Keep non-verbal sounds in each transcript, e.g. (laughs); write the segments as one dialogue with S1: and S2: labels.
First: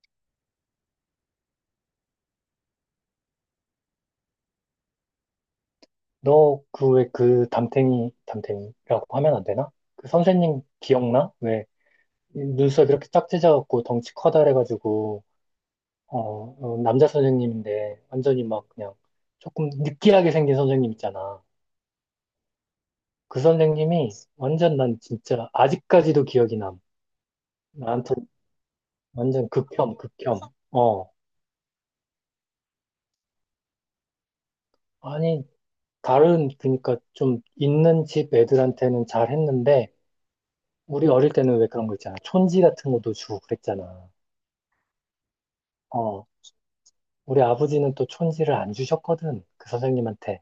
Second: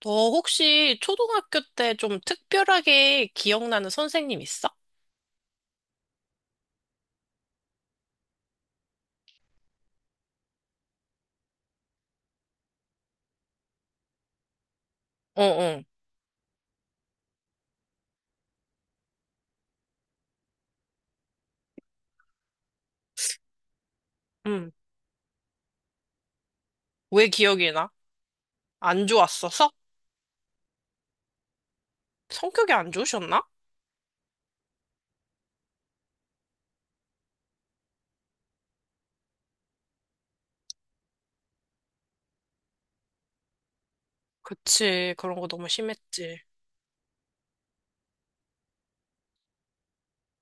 S1: 너 혹시 초등학교 때 좀 특별하게 기억나는 선생님 있어?
S2: 너 그 왜 그 담탱이 담탱이라고 하면 안 되나? 그 선생님 기억나? 왜 눈썹 이렇게 딱 찢어갖고 덩치 커다래가지고
S1: 어, 어.
S2: 남자 선생님인데 완전히 막 그냥 조금 느끼하게 생긴 선생님 있잖아. 그 선생님이
S1: 응.
S2: 완전 난 진짜 아직까지도 기억이 남.
S1: 왜 기억이 나?
S2: 나한테
S1: 안
S2: 완전
S1: 좋았어서?
S2: 극혐 극혐. 어
S1: 성격이 안 좋으셨나?
S2: 아니 다른 그러니까 좀 있는 집 애들한테는 잘했는데 우리 어릴 때는 왜 그런 거 있잖아. 촌지 같은 것도 주고 그랬잖아.
S1: 그치. 그런 거 너무
S2: 어,
S1: 심했지.
S2: 우리 아버지는 또 촌지를 안 주셨거든. 그 선생님한테.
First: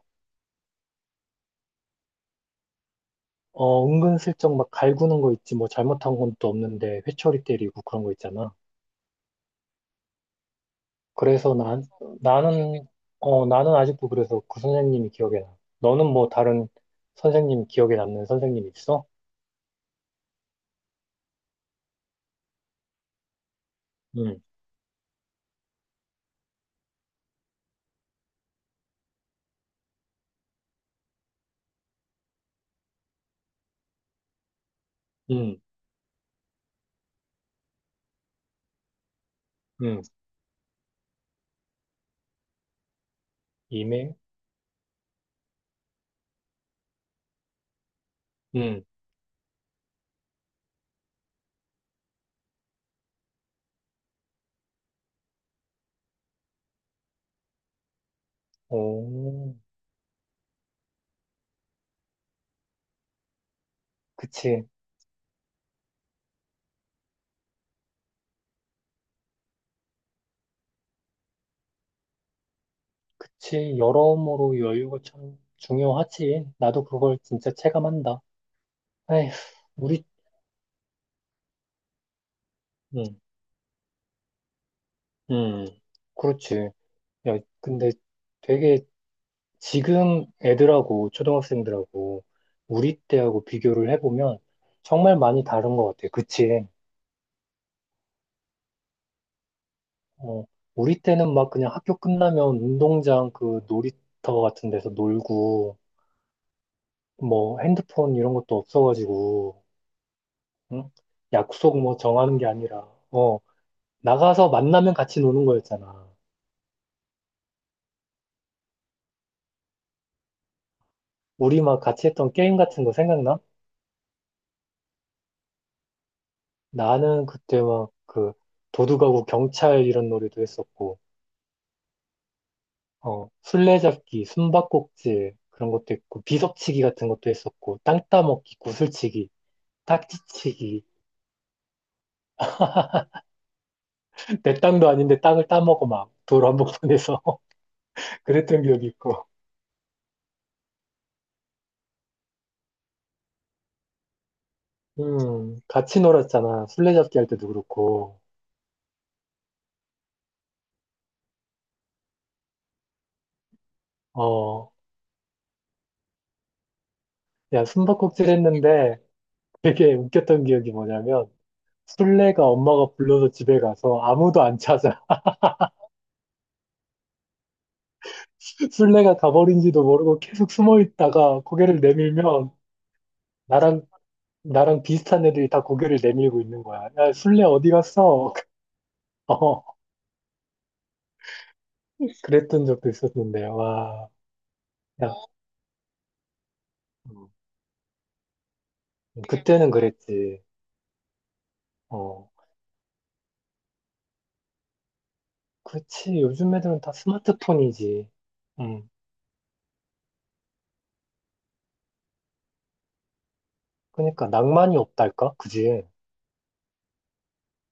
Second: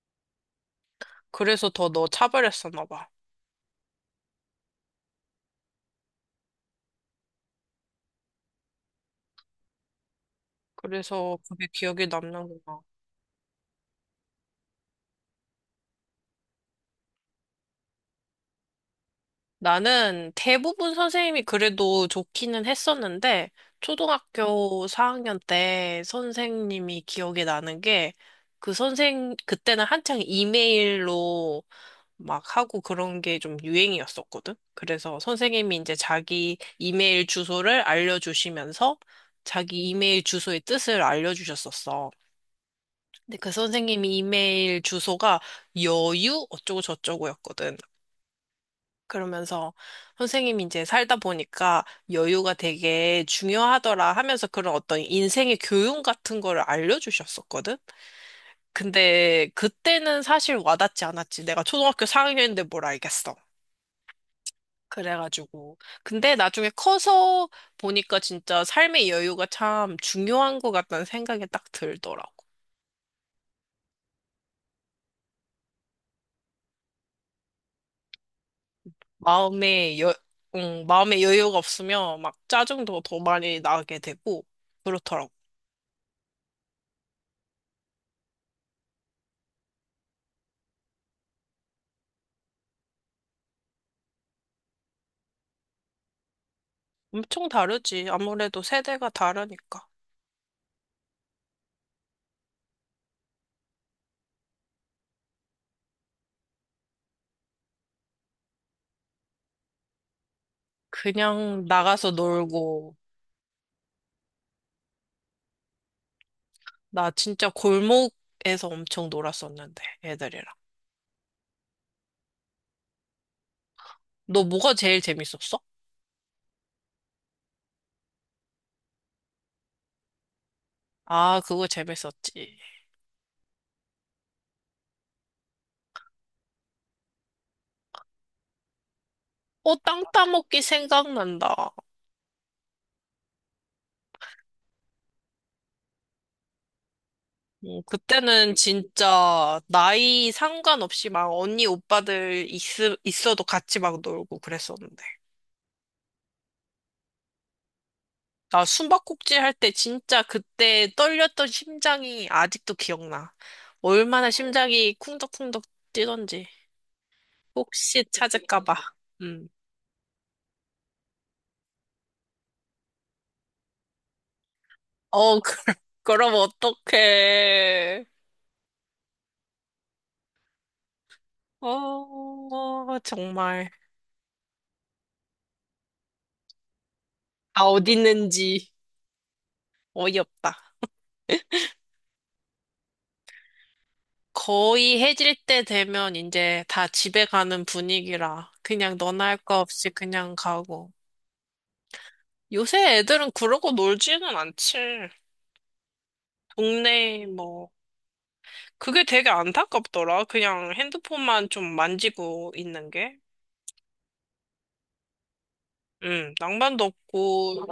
S1: 그래서 더 너 차별했었나 봐.
S2: 어, 은근슬쩍 막 갈구는 거 있지. 뭐 잘못한 건 또 없는데 회초리 때리고 그런 거 있잖아.
S1: 그래서
S2: 그래서
S1: 그게 기억에 남는구나.
S2: 나는, 나는 아직도 그래서 그 선생님이 기억에 나. 너는 뭐 다른 선생님 기억에 남는 선생님 있어?
S1: 나는 대부분 선생님이 그래도 좋기는 했었는데,
S2: 응,
S1: 초등학교 4학년 때 선생님이 기억에 나는 게, 그때는 한창 이메일로 막 하고 그런 게 좀 유행이었었거든? 그래서
S2: 응,
S1: 선생님이 이제 자기 이메일 주소를 알려주시면서 자기
S2: 응.
S1: 이메일 주소의 뜻을 알려주셨었어. 근데 그
S2: 이메일?
S1: 선생님이 이메일 주소가 여유 어쩌고 저쩌고였거든.
S2: 응.
S1: 그러면서 선생님이 이제 살다 보니까 여유가 되게 중요하더라 하면서 그런 어떤 인생의 교훈 같은 거를 알려주셨었거든? 근데
S2: 오,
S1: 그때는 사실 와닿지 않았지. 내가 초등학교 4학년인데 뭘 알겠어.
S2: 그치.
S1: 그래가지고. 근데 나중에 커서 보니까 진짜 삶의 여유가 참 중요한 것 같다는 생각이 딱 들더라고.
S2: 그치. 여러모로 여유가 참 중요하지. 나도 그걸 진짜 체감한다. 에휴,
S1: 마음에
S2: 우리,
S1: 여, 마음에 여유가 없으면 막 짜증도 더
S2: 응,
S1: 많이 나게 되고, 그렇더라고.
S2: 응. 그렇지. 야, 근데 되게 지금 애들하고 초등학생들하고 우리 때하고 비교를 해보면 정말 많이 다른 것 같아. 그치?
S1: 엄청 다르지. 아무래도 세대가 다르니까.
S2: 어, 우리 때는 막 그냥 학교 끝나면 운동장 그 놀이터 같은 데서 놀고 뭐 핸드폰 이런 것도 없어가지고 응?
S1: 그냥
S2: 약속 뭐
S1: 나가서
S2: 정하는 게 아니라
S1: 놀고,
S2: 어, 나가서 만나면 같이 노는 거였잖아.
S1: 나 진짜 골목에서 엄청 놀았었는데, 애들이랑.
S2: 우리 막 같이 했던 게임 같은 거 생각나?
S1: 너 뭐가 제일 재밌었어?
S2: 나는 그때 막 그 도둑하고 경찰 이런 놀이도 했었고
S1: 아, 그거 재밌었지.
S2: 어, 술래잡기, 숨바꼭질 그런 것도 있고 비석치기 같은 것도 했었고 땅 따먹기, 구슬치기,
S1: 어, 땅 따먹기
S2: 딱지치기
S1: 생각난다.
S2: (laughs) 내 땅도 아닌데 땅을 따먹어 막 도로 한복판에서 (laughs)
S1: 그때는
S2: 그랬던 기억이 있고
S1: 진짜 나이 상관없이 막 언니 오빠들 있, 있어도 같이 막 놀고 그랬었는데.
S2: 같이 놀았잖아 술래잡기 할 때도 그렇고
S1: 나 숨바꼭질 할 때 진짜 그때 떨렸던 심장이 아직도 기억나. 얼마나
S2: 어야
S1: 심장이 쿵덕쿵덕 뛰던지. 혹시
S2: 숨바꼭질
S1: 찾을까봐.
S2: 했는데
S1: 음.
S2: 되게 웃겼던 기억이 뭐냐면 술래가 엄마가 불러서 집에 가서 아무도 안 찾아
S1: 어, 그, (laughs) 그럼 어떡해.
S2: (laughs) 술래가 가버린지도 모르고 계속 숨어 있다가 고개를 내밀면
S1: 어, 정말.
S2: 나랑 나랑 비슷한 애들이 다 고개를 내밀고 있는 거야. 야, 술래
S1: 아,
S2: 어디
S1: 어디
S2: 갔어?
S1: 있는지
S2: (laughs) 어,
S1: 어이없다.
S2: 그랬던 적도 있었는데, 와.
S1: 거의
S2: 야,
S1: 해질 때 되면 이제 다 집에 가는 분위기라 그냥 너나 할 거
S2: 그때는
S1: 없이 그냥
S2: 그랬지.
S1: 가고.
S2: 어,
S1: 요새 애들은 그러고 놀지는 않지.
S2: 그지 요즘 애들은 다
S1: 동네 뭐
S2: 스마트폰이지. 음,
S1: 그게 되게 안타깝더라. 그냥 핸드폰만 좀 만지고 있는 게.
S2: 그러니까 낭만이 없달까? 그지?
S1: 낭만도 없고,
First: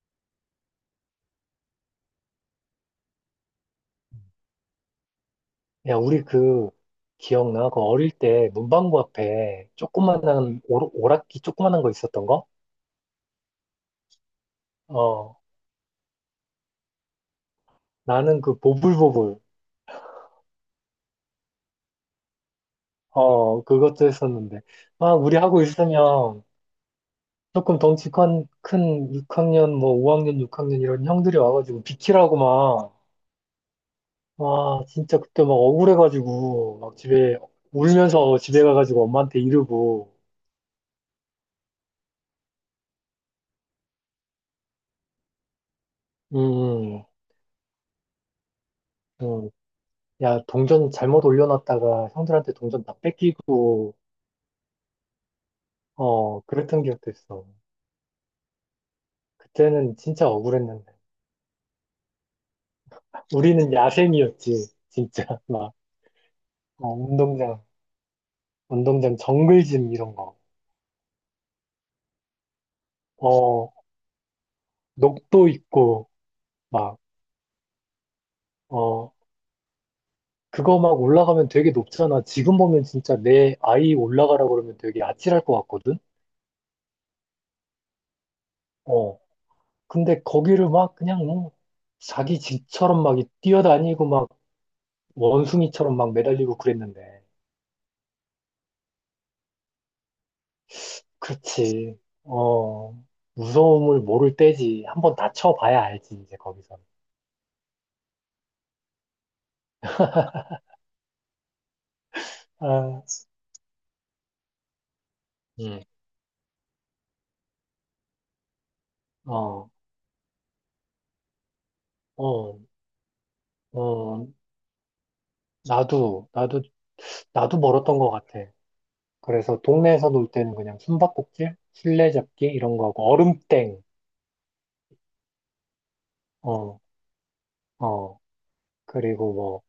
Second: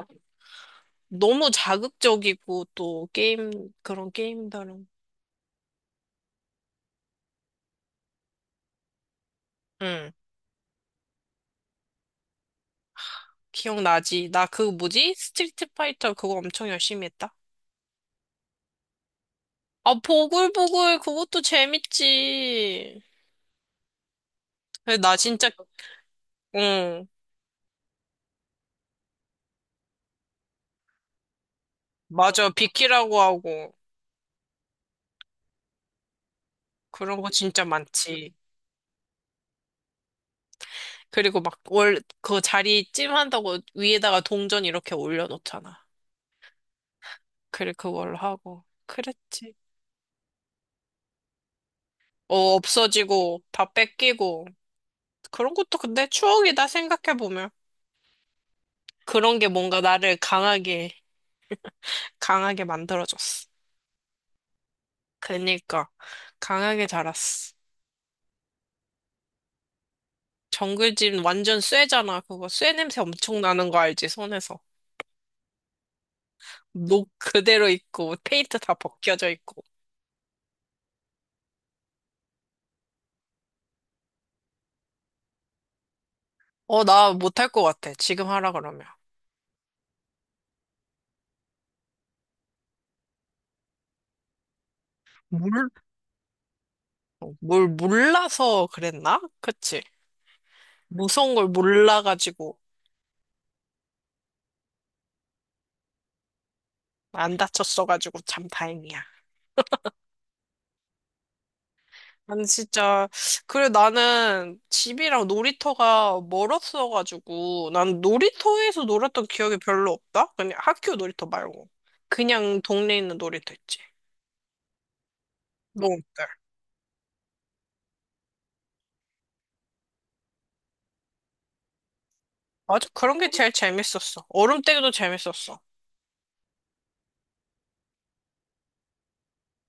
S1: 너무 자극적이고, 또 게임, 그런 게임들은.
S2: 야, 우리 그, 기억나? 그 어릴 때 문방구 앞에
S1: 음,
S2: 조그만한 오락기 조그만한 거 있었던 거?
S1: 기억나지? 나 그 뭐지?
S2: 어,
S1: 스트리트 파이터 그거 엄청 열심히 했다.
S2: 나는 그 보불보불.
S1: 아, 보글보글 그것도 재밌지.
S2: 그것도 했었는데.
S1: 근데
S2: 막
S1: 나
S2: 우리
S1: 진짜,
S2: 하고 있으면
S1: 응,
S2: 조금 덩치 큰 6학년, 뭐 5학년, 6학년 이런 형들이 와가지고 비키라고
S1: 맞아.
S2: 막,
S1: 비키라고 하고.
S2: 와, 진짜 그때 막 억울해가지고, 막
S1: 그런 거
S2: 집에,
S1: 진짜 많지.
S2: 울면서 집에 가가지고 엄마한테 이르고,
S1: 그리고 막 월, 그 자리 찜한다고 위에다가 동전 이렇게 올려놓잖아.
S2: 음, 음,
S1: 그래, 그걸로 하고.
S2: 음.
S1: 그랬지.
S2: 야, 동전 잘못 올려놨다가 형들한테
S1: 어,
S2: 동전 다
S1: 없어지고, 다
S2: 뺏기고,
S1: 뺏기고. 그런 것도 근데 추억이다,
S2: 그랬던 기억도 있어.
S1: 생각해보면. 그런 게 뭔가
S2: 그때는
S1: 나를
S2: 진짜
S1: 강하게,
S2: 억울했는데.
S1: 강하게 만들어줬어.
S2: 우리는 야생이었지, 진짜. (laughs) 막,
S1: 그니까, 강하게
S2: 어,
S1: 자랐어.
S2: 운동장, 운동장 정글짐 이런 거.
S1: 정글짐 완전 쇠잖아, 그거. 쇠 냄새 엄청 나는
S2: 어,
S1: 거 알지, 손에서.
S2: 녹도 있고, 막,
S1: 녹 그대로 있고, 페인트 다
S2: 어,
S1: 벗겨져 있고.
S2: 그거 막 올라가면 되게 높잖아. 지금 보면 진짜 내 아이 올라가라고 그러면 되게 아찔할 것 같거든?
S1: 어, 나 못할 것 같아, 지금 하라 그러면.
S2: 어. 근데 거기를 막 그냥 뭐 자기 집처럼 막 뛰어다니고 막
S1: 물,
S2: 원숭이처럼 막 매달리고 그랬는데.
S1: 어, 뭘 몰라서 그랬나? 그치? 무서운 걸
S2: 그렇지.
S1: 몰라가지고.
S2: 어. 무서움을 모를 때지. 한번 다쳐봐야 알지, 이제 거기서.
S1: 안 다쳤어가지고 참 다행이야. 난
S2: 아,
S1: 진짜, 그래, 나는 집이랑
S2: 응.
S1: 놀이터가 멀었어가지고, 난 놀이터에서 놀았던 기억이
S2: 어,
S1: 별로 없다? 그냥 학교 놀이터 말고.
S2: 어,
S1: 그냥 동네에 있는 놀이터 있지.
S2: 어.
S1: 너
S2: 나도,
S1: 어때?
S2: 나도, 나도 멀었던 것 같아. 그래서 동네에서 놀 때는 그냥 숨바꼭질, 술래잡기 이런 거
S1: 맞아,
S2: 하고
S1: 그런 게 제일
S2: 얼음땡.
S1: 재밌었어. 얼음때기도 재밌었어.
S2: 어, 어. 그리고 뭐,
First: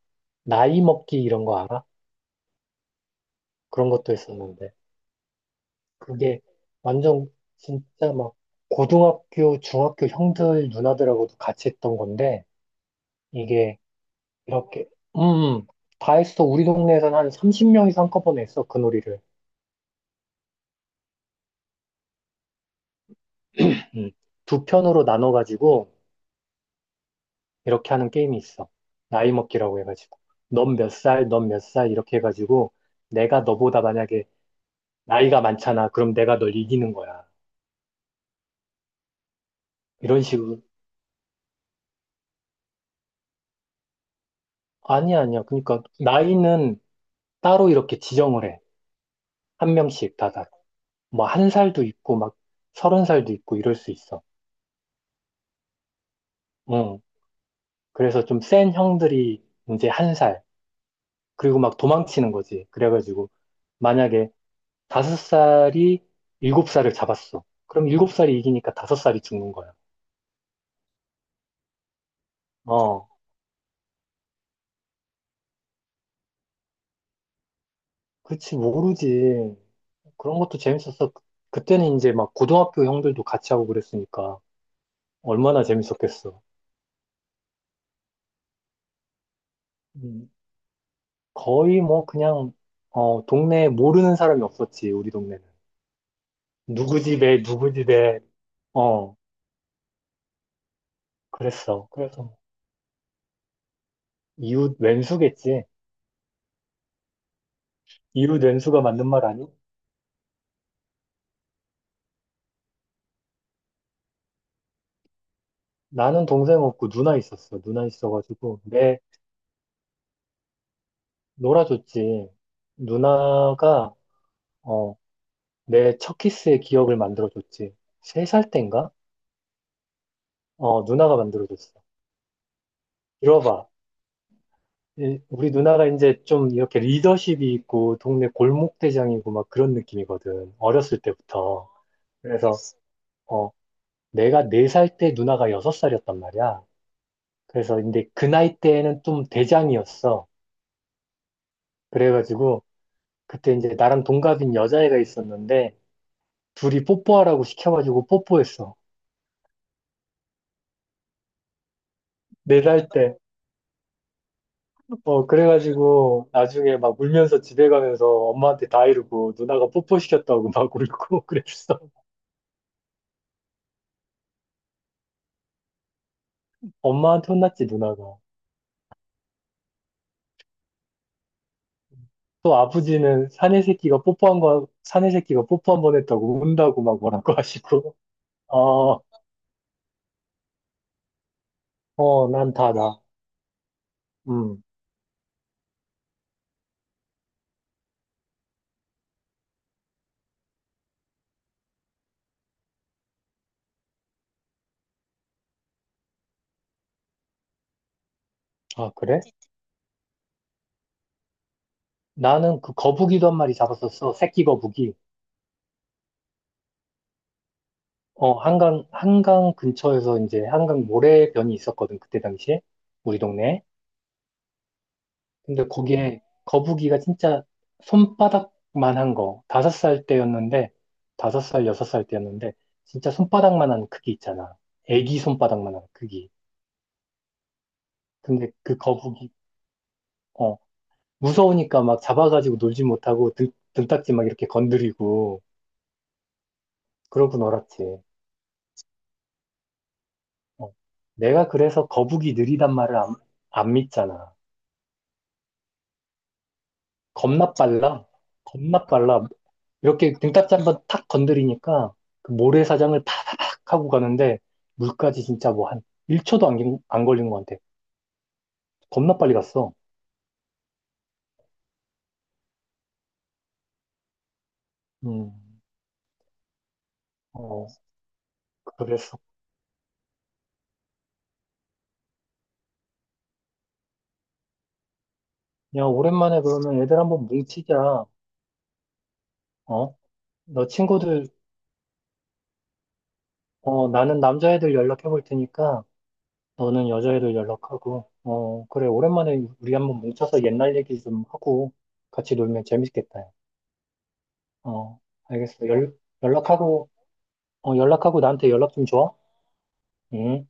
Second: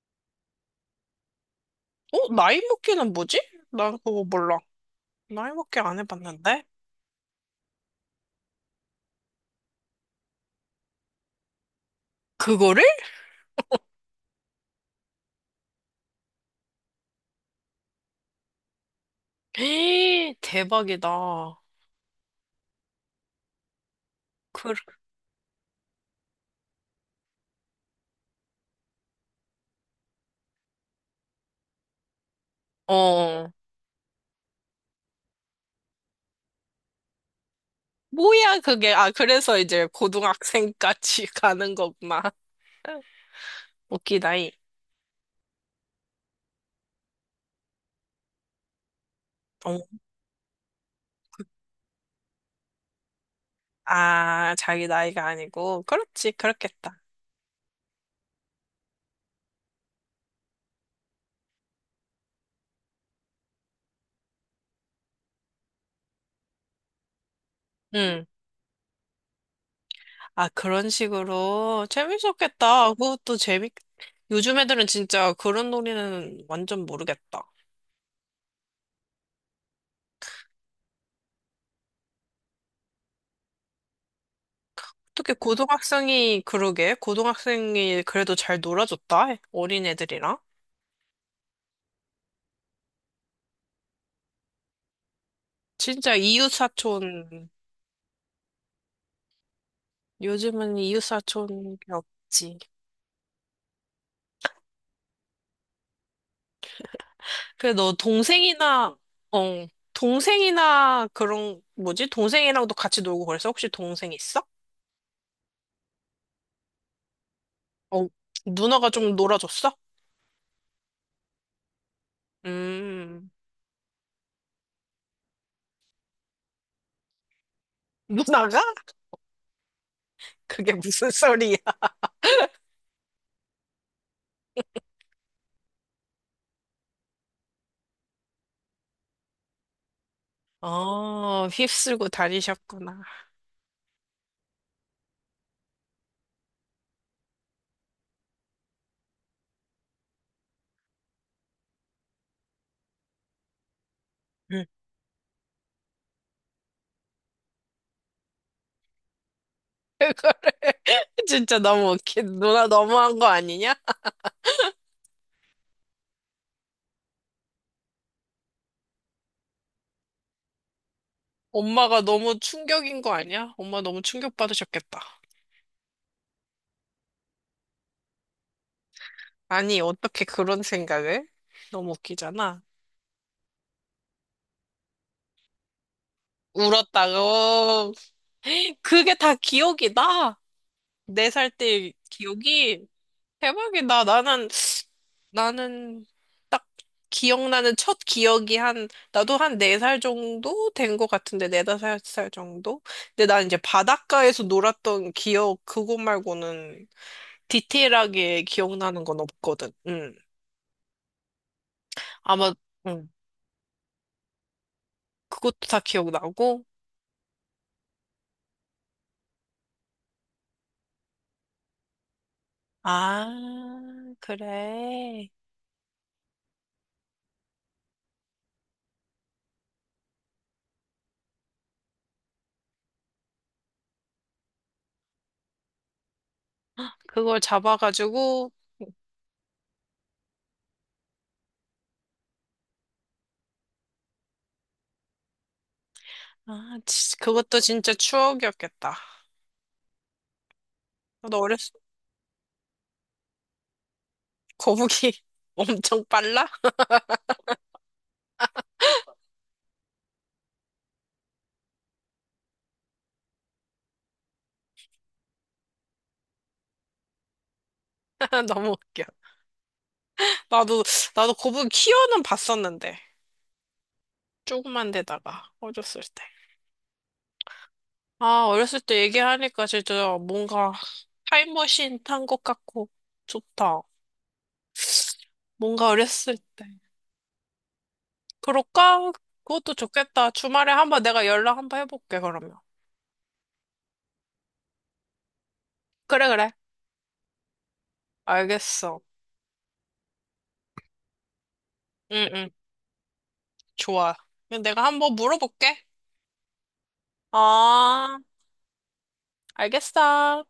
S2: 나이 먹기 이런 거 알아?
S1: 어? 나이 먹기는 뭐지?
S2: 그런
S1: 난
S2: 것도
S1: 그거 몰라.
S2: 있었는데.
S1: 나이 먹기 안
S2: 그게
S1: 해봤는데?
S2: 완전 진짜 막 고등학교, 중학교 형들, 누나들하고도 같이 했던 건데,
S1: 그거를?
S2: 이게 이렇게, 음, 음. 다 했어. 우리 동네에서는 한 30명 이상 한꺼번에 했어. 그 놀이를.
S1: (gasps) 에이, 대박이다.
S2: 음. 두
S1: 그,
S2: 편으로 나눠가지고 이렇게 하는 게임이 있어. 나이 먹기라고 해가지고. 넌 몇 살, 넌 몇 살, 이렇게 해가지고, 내가
S1: 어.
S2: 너보다 만약에 나이가 많잖아. 그럼 내가 널 이기는 거야.
S1: 뭐야, 그게. 아, 그래서 이제
S2: 이런 식으로,
S1: 고등학생까지 (laughs) 가는 거구나. 웃기다이.
S2: 아니야, 아니야. 그러니까 나이는 따로 이렇게 지정을 해. 한
S1: 어,
S2: 명씩 다 다. 뭐 한 살도 있고 막 서른 살도 있고 이럴 수 있어.
S1: 아, 자기 나이가 아니고. 그렇지,
S2: 응.
S1: 그렇겠다.
S2: 그래서 좀 센 형들이 이제 1살. 그리고 막 도망치는 거지. 그래가지고 만약에 다섯 살이 일곱 살을 잡았어. 그럼 일곱
S1: 응.
S2: 살이 이기니까 다섯 살이 죽는 거야.
S1: 아, 그런 식으로. 재밌었겠다.
S2: 어.
S1: 그것도 재밌, 요즘 애들은 진짜 그런 놀이는 완전 모르겠다.
S2: 그치, 모르지. 그런 것도 재밌었어. 그때는 이제 막 고등학교 형들도 같이 하고 그랬으니까
S1: 어떻게
S2: 얼마나 재밌었겠어.
S1: 고등학생이, 그러게, 고등학생이 그래도 잘 놀아줬다. 어린
S2: 음.
S1: 애들이랑.
S2: 거의 뭐 그냥 동네에 모르는 사람이 없었지 우리 동네는
S1: 진짜
S2: 누구 집에
S1: 이웃사촌,
S2: 누구 집에 어
S1: 요즘은 이웃사촌이
S2: 그랬어 그래서 뭐
S1: 없지.
S2: 이웃 왼수겠지
S1: 그래, 너
S2: 이웃 왼수가
S1: 동생이나,
S2: 맞는 말 아니?
S1: 어, 동생이나 그런, 뭐지? 동생이랑도 같이 놀고 그래서 혹시 동생 있어?
S2: 나는 동생 없고 누나 있었어 누나
S1: 어,
S2: 있어가지고
S1: 누나가
S2: 내
S1: 좀 놀아줬어?
S2: 놀아줬지
S1: 음,
S2: 누나가 어 내 첫 키스의 기억을 만들어줬지
S1: (laughs)
S2: 3살
S1: 누나가?
S2: 땐가
S1: 그게 무슨
S2: 누나가
S1: 소리야?
S2: 만들어줬어 이러봐 예, 우리 누나가 이제 좀 이렇게 리더십이 있고 동네 골목대장이고 막 그런 느낌이거든. 어렸을
S1: 어,
S2: 때부터.
S1: 휩쓸고
S2: 그래서
S1: 다니셨구나.
S2: 어, 내가 4살 때 누나가 6살이었단 말이야. 그래서 근데 그 나이 때에는 좀 대장이었어. 그래가지고 그때 이제 나랑 동갑인
S1: 그
S2: 여자애가 있었는데 둘이 뽀뽀하라고 시켜가지고 뽀뽀했어.
S1: (laughs) 진짜 너무 웃긴.
S2: 네
S1: 누나
S2: 살 때.
S1: 너무한 거 아니냐?
S2: 그래가지고 나중에 막 울면서 집에 가면서 엄마한테 다 이러고 누나가 뽀뽀시켰다고 막 울고 (laughs) 그랬어.
S1: 엄마가 너무 충격인 거 아니야? 엄마 너무 충격받으셨겠다.
S2: 엄마한테 혼났지, 누나가.
S1: 아니, 어떻게 그런 생각을? 너무
S2: 또
S1: 웃기잖아.
S2: 아버지는 사내 새끼가 뽀뽀한 거, 사내 새끼가 뽀뽀 한 번 했다고 운다고 막 뭐라고 (laughs)
S1: 울었다고.
S2: 하시고.
S1: (gasps)
S2: 어,
S1: 그게 다 기억이다. 네 살 때
S2: 난
S1: 기억이
S2: 다다.
S1: 대박이다. 나는,
S2: 음.
S1: 나는 딱 기억나는 첫 기억이 한, 나도 한 네 살 정도 된 것 같은데, 네 다섯 살 정도? 근데 난 이제 바닷가에서 놀았던 기억, 그거 말고는 디테일하게
S2: 아,
S1: 기억나는
S2: 그래?
S1: 건 없거든. 응. 아마,
S2: 나는 그
S1: 응.
S2: 거북이도 한 마리 잡았었어. 새끼 거북이.
S1: 그것도 다 기억나고.
S2: 한강 근처에서 이제 한강 모래변이 있었거든. 그때 당시에. 우리
S1: 아,
S2: 동네에.
S1: 그래.
S2: 근데 거기에 거북이가 진짜 손바닥만 한 거. 5살 때였는데, 5살, 6살 때였는데, 진짜 손바닥만 한 크기 있잖아. 애기 손바닥만 한 크기.
S1: 그걸 잡아가지고,
S2: 근데 그 거북이, 어, 무서우니까 막 잡아가지고 놀지 못하고 등딱지 막 이렇게 건드리고,
S1: 아, 치-
S2: 그러고
S1: 그것도
S2: 놀았지.
S1: 진짜 추억이었겠다.
S2: 어.
S1: 너
S2: 내가
S1: 어렸을
S2: 그래서 거북이 느리단 말을 안 믿잖아.
S1: 거북이 (laughs) 엄청 빨라?
S2: 겁나 빨라. 겁나 빨라. 이렇게 등딱지 한번 탁 건드리니까 그 모래사장을 파닥 하고 가는데 물까지 진짜 뭐 한 1초도 안, 안 걸린 것 같아.
S1: (laughs) 너무 웃겨.
S2: 겁나 빨리 갔어.
S1: 나도, 나도 거북이 키워는 봤었는데. 조그만
S2: 음,
S1: 데다가, 어렸을 때.
S2: 어,
S1: 아, 어렸을 때
S2: 그랬어.
S1: 얘기하니까 진짜 뭔가 타임머신 탄 것 같고, 좋다.
S2: 야,
S1: 뭔가 어렸을
S2: 오랜만에
S1: 때.
S2: 그러면 애들 한번 뭉치자.
S1: 그럴까? 그것도
S2: 어?
S1: 좋겠다.
S2: 너
S1: 주말에 한번 내가
S2: 친구들
S1: 연락 한번 해볼게, 그러면.
S2: 나는 남자애들 연락해 볼 테니까
S1: 그래, 그래.
S2: 너는 여자애들 연락하고, 어, 그래,
S1: 알겠어.
S2: 오랜만에 우리 한번 뭉쳐서 옛날 얘기 좀 하고
S1: 응,
S2: 같이
S1: 응.
S2: 놀면 재밌겠다. 야.
S1: 좋아. 그럼 내가
S2: 어,
S1: 한번
S2: 알겠어.
S1: 물어볼게.
S2: 연락하고,
S1: 아,
S2: 연락하고 나한테 연락 좀 줘.
S1: 알겠어.
S2: 응.